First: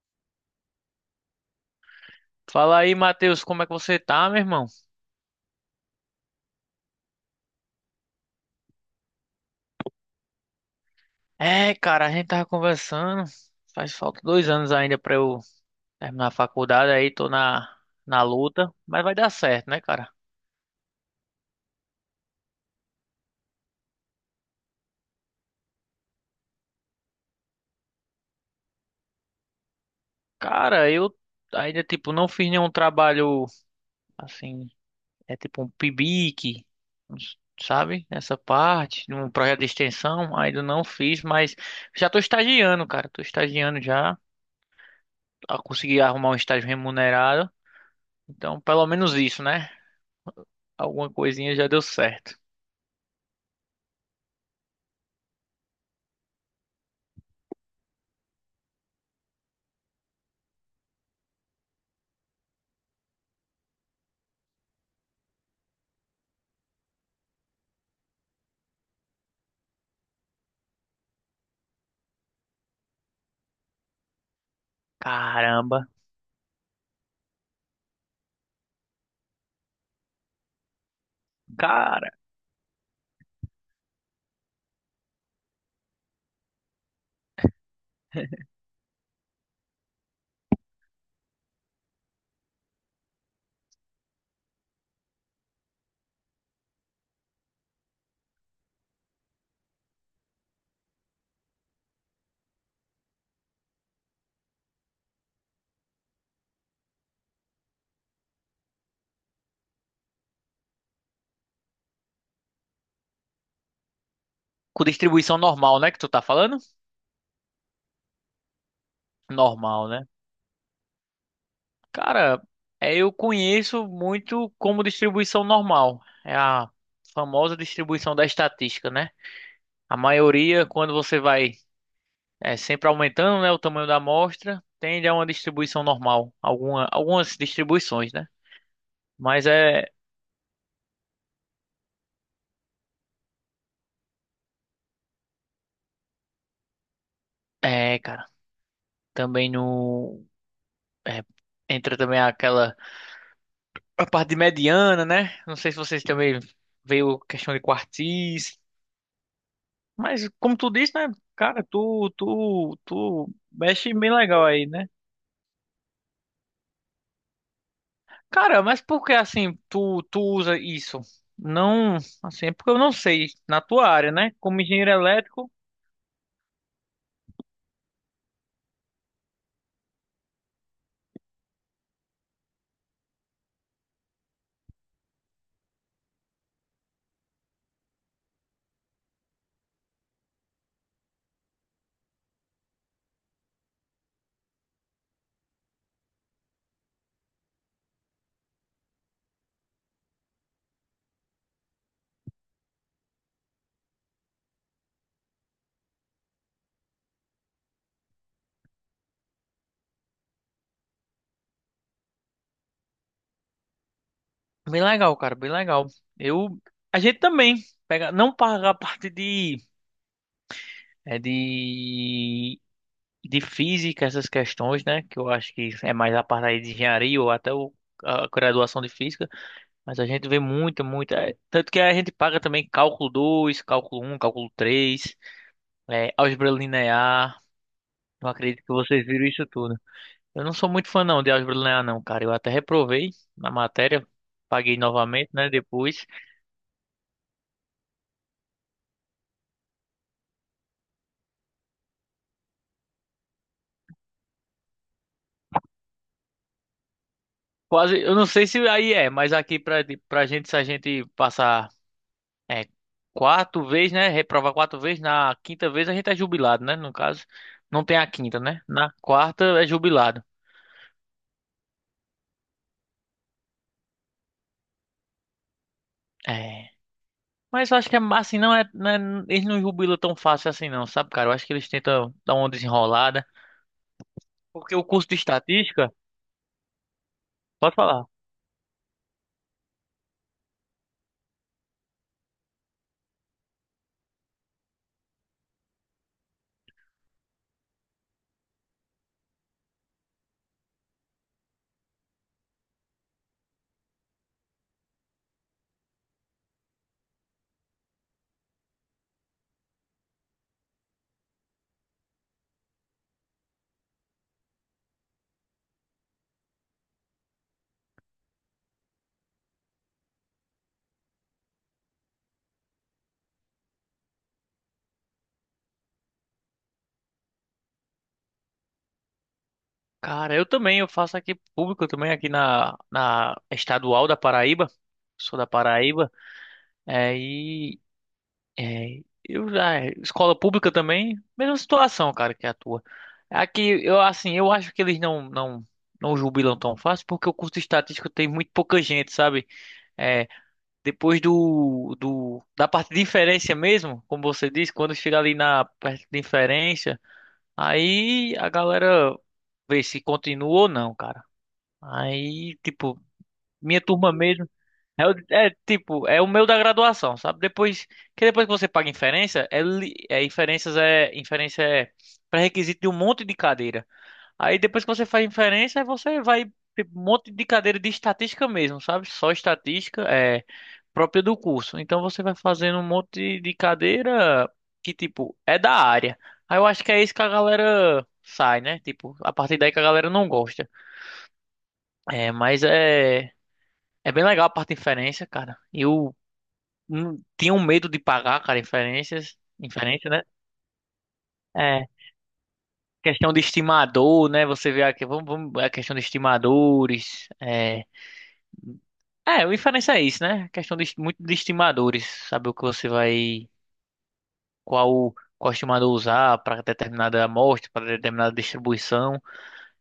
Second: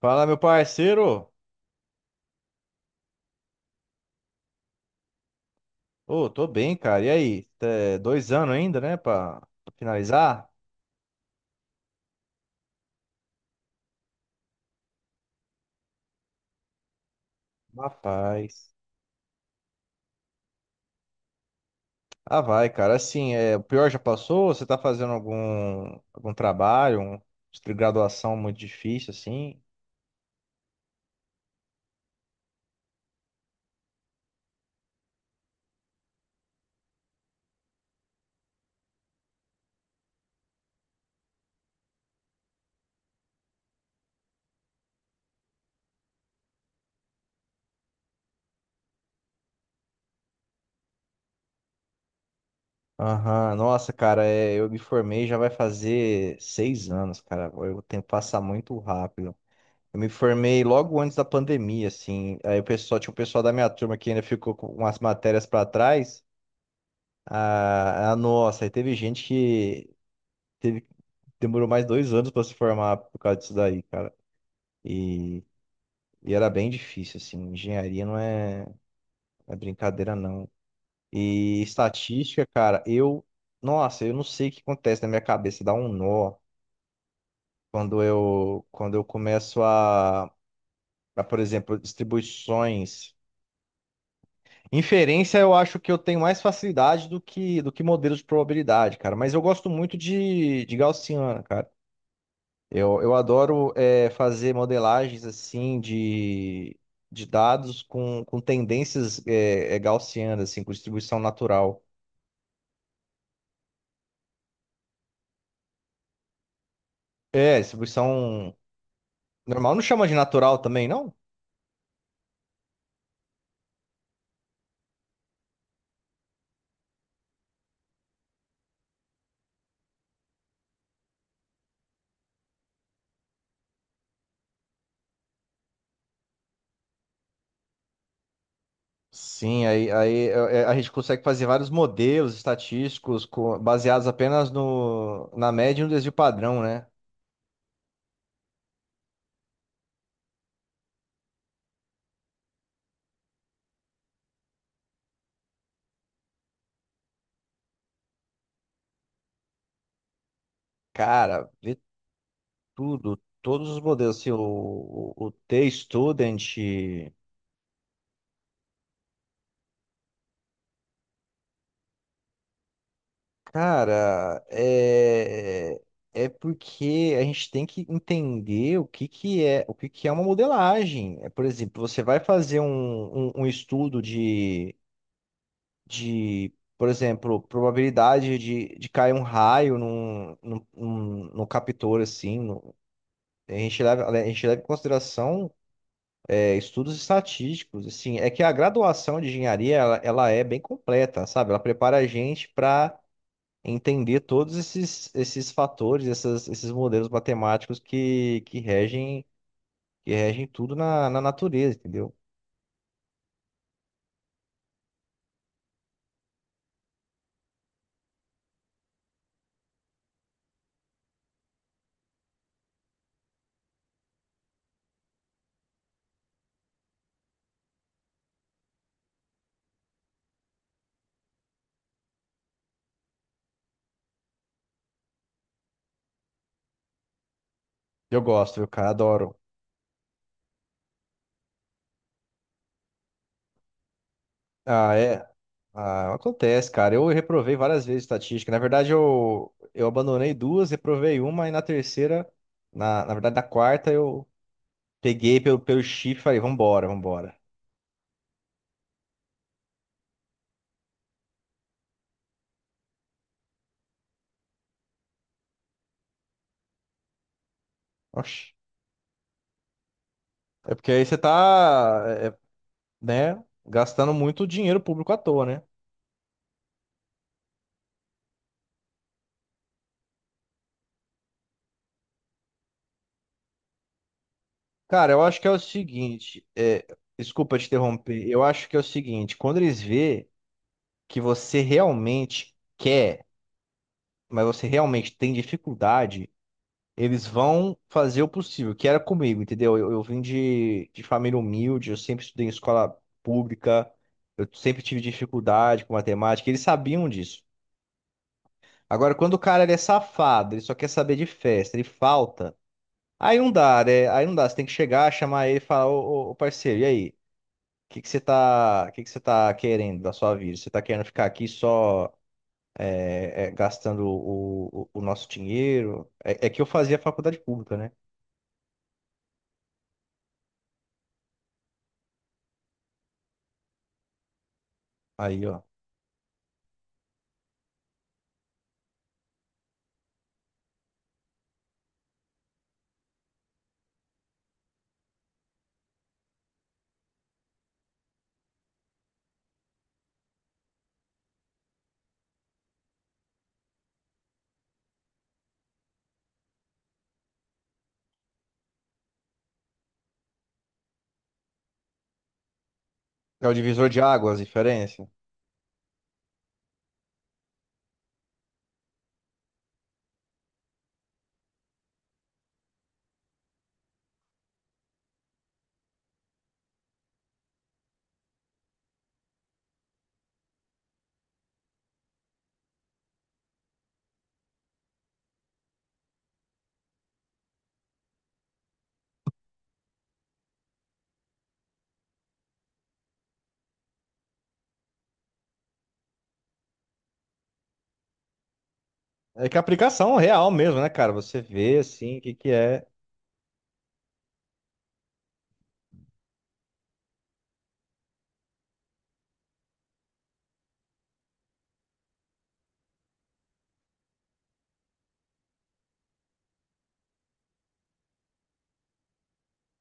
Fala, meu parceiro. Fala aí, Matheus, como é que você tá, meu irmão? Ô, tô bem, cara. E aí? Dois anos ainda, né, pra finalizar? É, cara, a gente tava conversando. Faz falta dois anos ainda pra eu terminar a faculdade, aí tô na Rapaz. luta, mas vai dar certo, né, cara? Ah, vai, cara. Assim, é, o pior já passou? Você tá fazendo algum trabalho, de graduação muito difícil, assim? Cara, eu ainda, tipo, não fiz nenhum trabalho assim, é tipo um PIBIC, sabe? Nessa parte, num projeto de extensão, ainda não fiz, mas já tô estagiando, cara. Tô estagiando já. Consegui arrumar um estágio remunerado. Então, pelo menos isso, né? Alguma coisinha já deu certo. Aham. Nossa, cara, eu me formei já vai fazer seis anos, cara. O tempo passa muito rápido. Eu me formei logo antes da pandemia, assim. Aí o pessoal, tinha o pessoal da minha turma que ainda ficou com umas matérias pra trás. E teve gente que teve, demorou mais dois anos para se formar por causa disso daí, cara. E, Caramba. e era bem difícil, assim. Engenharia é brincadeira, não. E Cara, estatística, cara, eu. Nossa, eu não sei o que acontece na minha cabeça, dá um nó quando eu começo a, por exemplo, distribuições. Inferência, eu acho que eu tenho mais facilidade do que modelos de probabilidade, cara. Mas eu gosto muito de Gaussiana, cara. Eu adoro fazer modelagens assim de dados com tendências gaussianas, assim, com distribuição natural. com distribuição normal, né, que tu tá falando? É, distribuição normal. Não Normal, né? chama de natural também, não? Cara, é, eu conheço muito como distribuição normal. É a famosa distribuição da estatística, né? A maioria, quando você vai sempre aumentando, né, o tamanho da amostra, tende a uma distribuição normal. Algumas distribuições, né? Mas Sim, a gente consegue fazer vários modelos estatísticos baseados apenas no, na média e no desvio padrão, né? Cara, também no, é, entra também aquela a parte de mediana, né? Não sei se vocês também veio questão de quartis, mas como tu disse, né? Cara, Cara, vê tudo, tu todos os mexe bem modelos, assim, o, legal aí, né? o, o T-Student. Cara, mas por que assim tu usa isso? Não, assim, é porque eu não sei na tua área, né? Cara, Como engenheiro elétrico, é porque a gente tem que entender o que que é uma modelagem. É, por exemplo, você vai fazer um estudo de por exemplo, probabilidade de cair um raio no captor, assim. A gente leva em consideração estudos estatísticos, assim. É que a graduação de engenharia, ela é bem completa, sabe? Ela prepara a gente para entender todos esses fatores, esses modelos matemáticos que regem tudo na, na natureza, entendeu? bem legal, cara, bem legal. Eu, a gente também pega, não paga a parte de, é de de física, essas questões, né? Que eu acho que é mais a parte aí de engenharia ou até a graduação de física. Mas a gente vê muita. Tanto que a gente paga também cálculo dois, cálculo um, cálculo três, álgebra linear. Eu Não gosto, acredito viu, que cara? vocês viram Adoro. isso tudo. Eu não sou muito fã não de álgebra linear, não, cara. Eu até reprovei na matéria. Paguei Ah, é. novamente, né? Depois. Ah, acontece, cara. Eu reprovei várias vezes estatística. Na verdade, eu abandonei duas, reprovei uma, e na terceira, na quarta, eu peguei pelo chifre e falei, vambora, vambora. Quase. Eu não sei se aí é, mas aqui pra gente, se a gente passar É, quatro vezes, né? Reprovar quatro vezes. Na quinta vez a gente é jubilado, né? No caso, não tem a quinta, Oxi. né? Na quarta é jubilado. É porque aí você tá, é, né, gastando muito dinheiro público à toa, né? É. Mas eu acho que é assim, não é- Eles não jubilam tão fácil assim, não, sabe, cara? Eu acho que eles tentam dar uma desenrolada. Porque o curso Cara, de eu acho que é o estatística, seguinte, é, desculpa te pode falar. interromper, eu acho que é o seguinte, quando eles vê que você realmente quer, mas você realmente tem dificuldade, eles vão fazer o possível, que era comigo, entendeu? Eu vim de família humilde, eu sempre estudei em escola pública, eu sempre tive dificuldade com matemática, eles sabiam disso. Agora, quando o cara ele é safado, ele só quer saber de festa, ele falta, aí não dá, né? Aí não dá, você tem que chegar, chamar ele e falar, ô, parceiro, e aí? O que que você tá querendo da sua vida? Você tá querendo ficar aqui só gastando o nosso dinheiro? É que eu fazia faculdade pública, né? Cara, eu também, eu faço aqui público, também aqui na estadual da Paraíba. Sou Aí, da ó. Paraíba. É, É, eu já, é, escola pública também, mesma situação, cara, que a tua. Aqui, eu assim, eu acho que eles não jubilam tão fácil, porque o curso de estatística tem muito pouca gente, sabe? É, depois da parte de inferência mesmo, como você disse, quando chega ali na parte de inferência, aí a galera vê se continua ou não, cara. Aí, tipo, É o minha divisor de turma águas, a mesmo. É, diferença. Tipo, é o meu da graduação, sabe? Depois que você paga inferência, é, li- é inferências é inferência é pré-requisito de um monte de cadeira. Aí depois que você faz inferência, aí você vai tipo, um monte de cadeira de estatística mesmo, sabe? Só estatística é própria do curso. Então você vai fazendo um monte de cadeira que tipo é da área. Aí eu acho que é isso que a galera sai, né? Tipo, a partir daí que a galera não gosta. É, mas é É bem legal a parte de inferência, cara. E o tinham medo de pagar, cara, É que a inferência, aplicação né? é real mesmo, né, cara? Você vê, É, assim, o que que é. questão de estimador, né? Você vê aqui, vamos, é a questão de estimadores, o inferência é isso, né? Questão de, muito de estimadores, saber o que você vai, qual estimador usar para determinada amostra, para determinada distribuição,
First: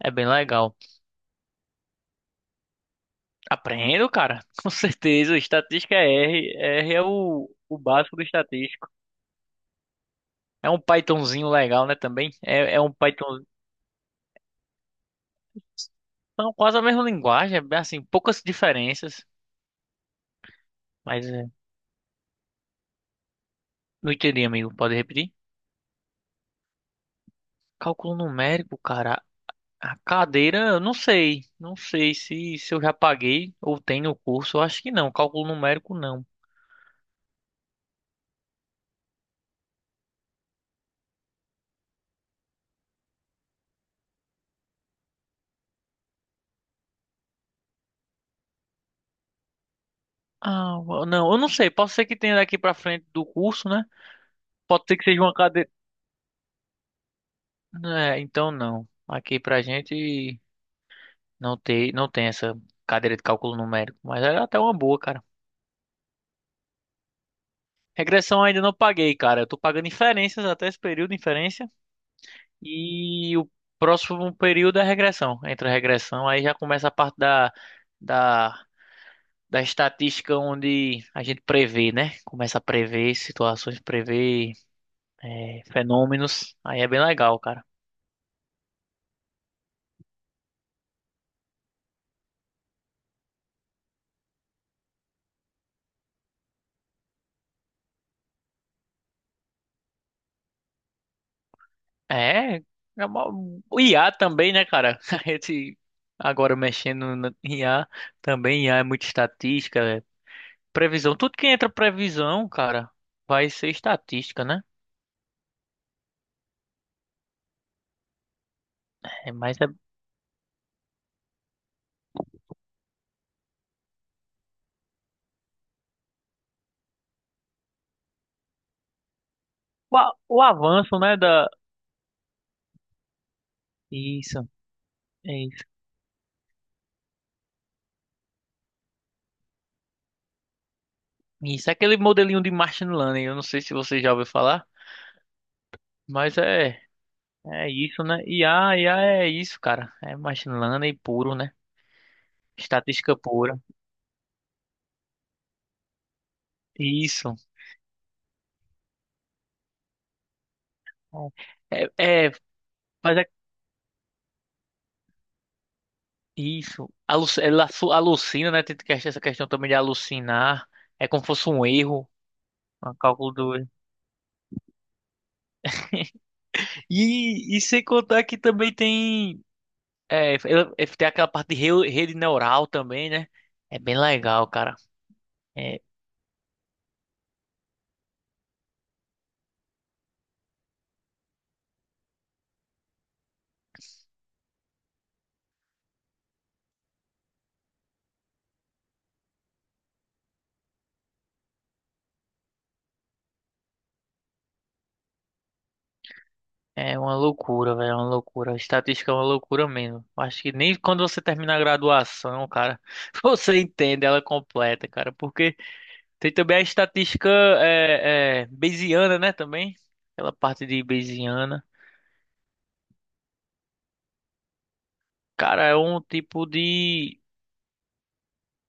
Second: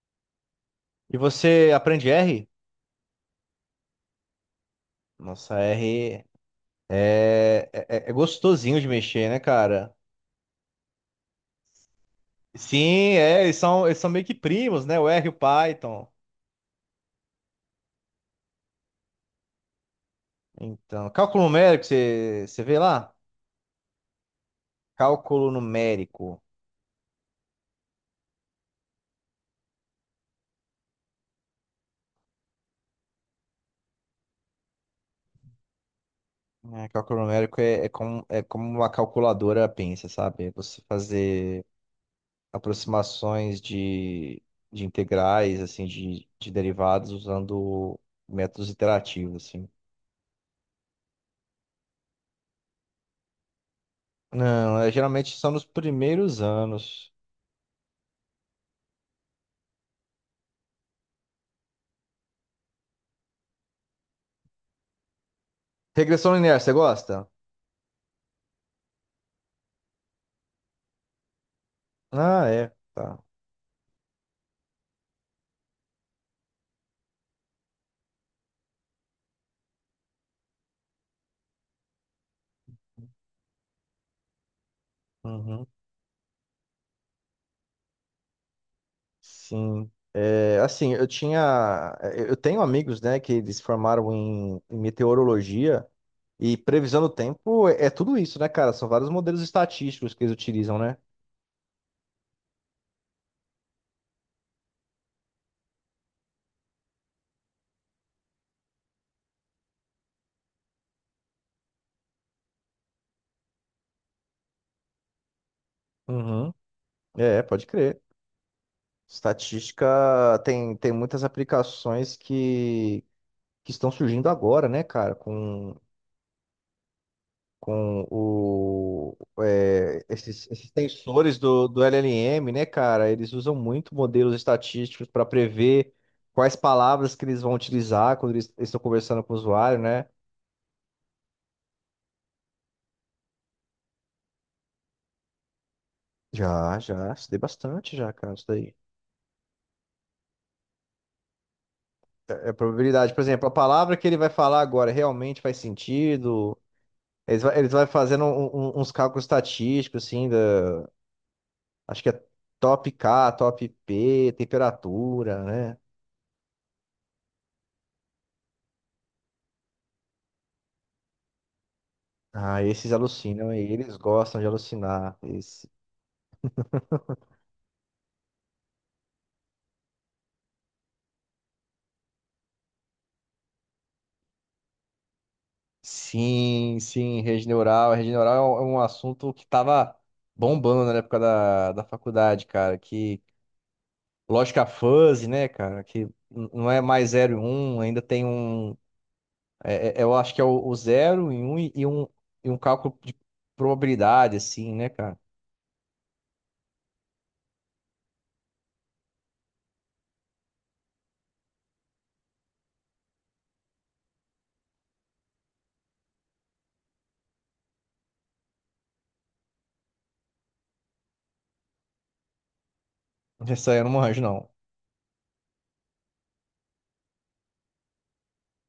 é bem legal. E você aprende R? Aprendo, cara, com certeza, Nossa, estatística é R R, R é é, o é, é é básico do gostosinho de estatístico. mexer, né, cara? É um Pythonzinho legal, né, também? É um Sim, Python é, eles são meio que primos, né? O R e o Python. São quase a mesma linguagem, é assim, poucas diferenças. Então, Mas cálculo é, numérico, você vê lá? não entendi, amigo. Pode repetir? Cálculo numérico. Cálculo numérico, cara. A cadeira, eu não sei. Não sei se eu já paguei ou tem no curso. Eu acho que não. Cálculo numérico, não. É, cálculo numérico é, é como uma calculadora pensa, sabe? É, você fazer aproximações de integrais, assim, de derivados usando métodos iterativos, assim. Ah, não, eu não sei. Pode ser que tenha daqui pra frente do curso, né? Não, Pode é, ser que seja uma geralmente são nos cadeira. primeiros anos. É, então não. Aqui pra gente não tem essa cadeira de cálculo numérico. Mas é até uma boa, cara. Regressão linear, você gosta? Regressão ainda não paguei, cara. Eu tô pagando inferências até esse período, inferência. Ah, é. Tá. E o próximo período é a regressão. Entra a regressão, aí já começa a parte da, da estatística onde a gente prevê, né? Começa a prever situações, prever Uhum. fenômenos. Aí é bem legal, cara. Sim. Eu tenho amigos, né, que eles formaram em meteorologia e previsão do tempo é tudo isso, né, cara? São vários modelos estatísticos que eles utilizam, né? É, é uma- o IA também, né, cara? A gente agora mexendo no IA também, IA é muito estatística, é previsão. Tudo que entra previsão, cara, vai ser estatística, né? Uhum. É, pode crer. É, mas é Estatística tem muitas aplicações que estão surgindo agora, né, cara? Com com o, o é, o esses, esses avanço, né, tensores da... do LLM, né, cara? Eles usam muito modelos Isso. estatísticos para É isso. prever quais palavras que eles vão utilizar quando eles estão conversando com o usuário, né? Isso é aquele modelinho de machine learning. Eu não sei se você já ouviu falar, mas é Estudei é bastante isso, já, né? cara, isso daí. IA, a é isso, cara. É machine learning puro, né? É a probabilidade, Estatística por exemplo, a pura. palavra que ele vai falar agora realmente faz sentido? Isso. Eles vai fazendo uns cálculos estatísticos, assim, É, acho que é é, é top mas é K, top P, temperatura, né? isso. Ela alucina, né? Essa questão também de alucinar. É como se fosse um erro, Ah, esses um cálculo alucinam, do erro. e eles gostam de alucinar. Esse- E sem contar que também tem tem aquela parte de rede neural também, né? É bem legal, cara. É, Sim, sim, rede neural. Rede neural é um assunto que tava bombando na época da faculdade, cara. Que lógica fuzzy, né, cara? Que não é mais zero e um. Ainda tem um. Eu acho que é o 0 e 1 e e um cálculo de probabilidade, assim, né, cara? É uma loucura, velho, é uma loucura. A estatística é uma loucura mesmo. Acho que nem quando você termina a graduação, cara, você entende ela completa, cara. Porque tem também a estatística Bayesiana, né, também. Aquela parte de Bayesiana. Essa aí eu não manjo, não. Cara, é um tipo de...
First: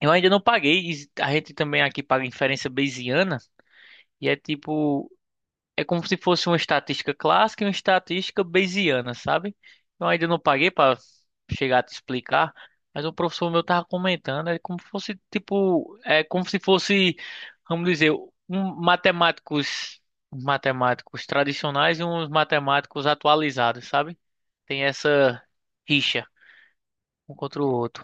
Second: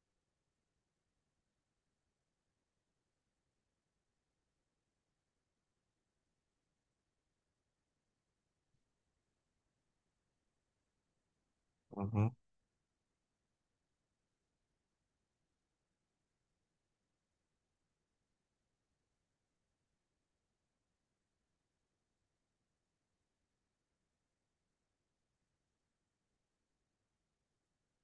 Eu ainda não paguei. A gente também aqui paga inferência Bayesiana. E é tipo... É como se fosse uma estatística clássica e uma estatística bayesiana, sabe? Eu ainda não paguei para chegar a te Uhum. explicar, mas o professor meu tava comentando, é como se fosse tipo, é como se fosse, vamos dizer, um matemáticos, matemáticos tradicionais e uns matemáticos atualizados, sabe? Tem essa rixa um contra o outro.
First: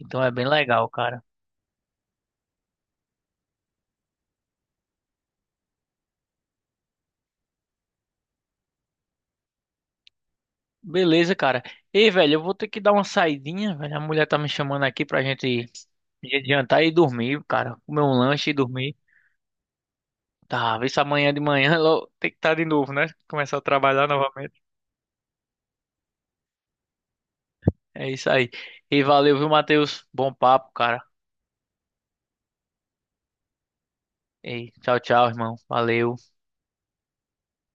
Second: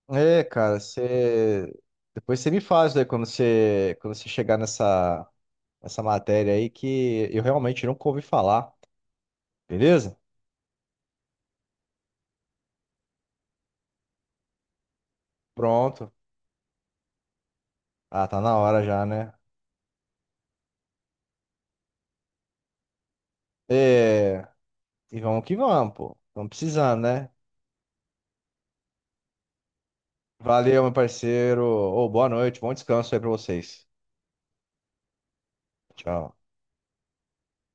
Então é É, bem cara, legal, cara. você. Depois você me faz, né, quando você chegar nessa. Essa matéria aí que eu realmente nunca ouvi falar. Beleza? Beleza, cara. Ei, velho, eu vou ter que dar uma saidinha, velho. A mulher tá me chamando aqui pra gente Pronto. ir jantar e dormir, cara. Comer um Ah, tá lanche e na hora dormir. já, né? Tá, vê se amanhã de manhã logo tem que estar de novo, né? Começar a trabalhar É, novamente. e vamos que vamos, pô. Estamos precisando, né? É isso aí. E valeu, viu, Matheus? Bom papo, Valeu, meu cara. parceiro. Ô, boa noite, bom descanso aí pra vocês. Ei, tchau, tchau, irmão. Valeu. Tchau.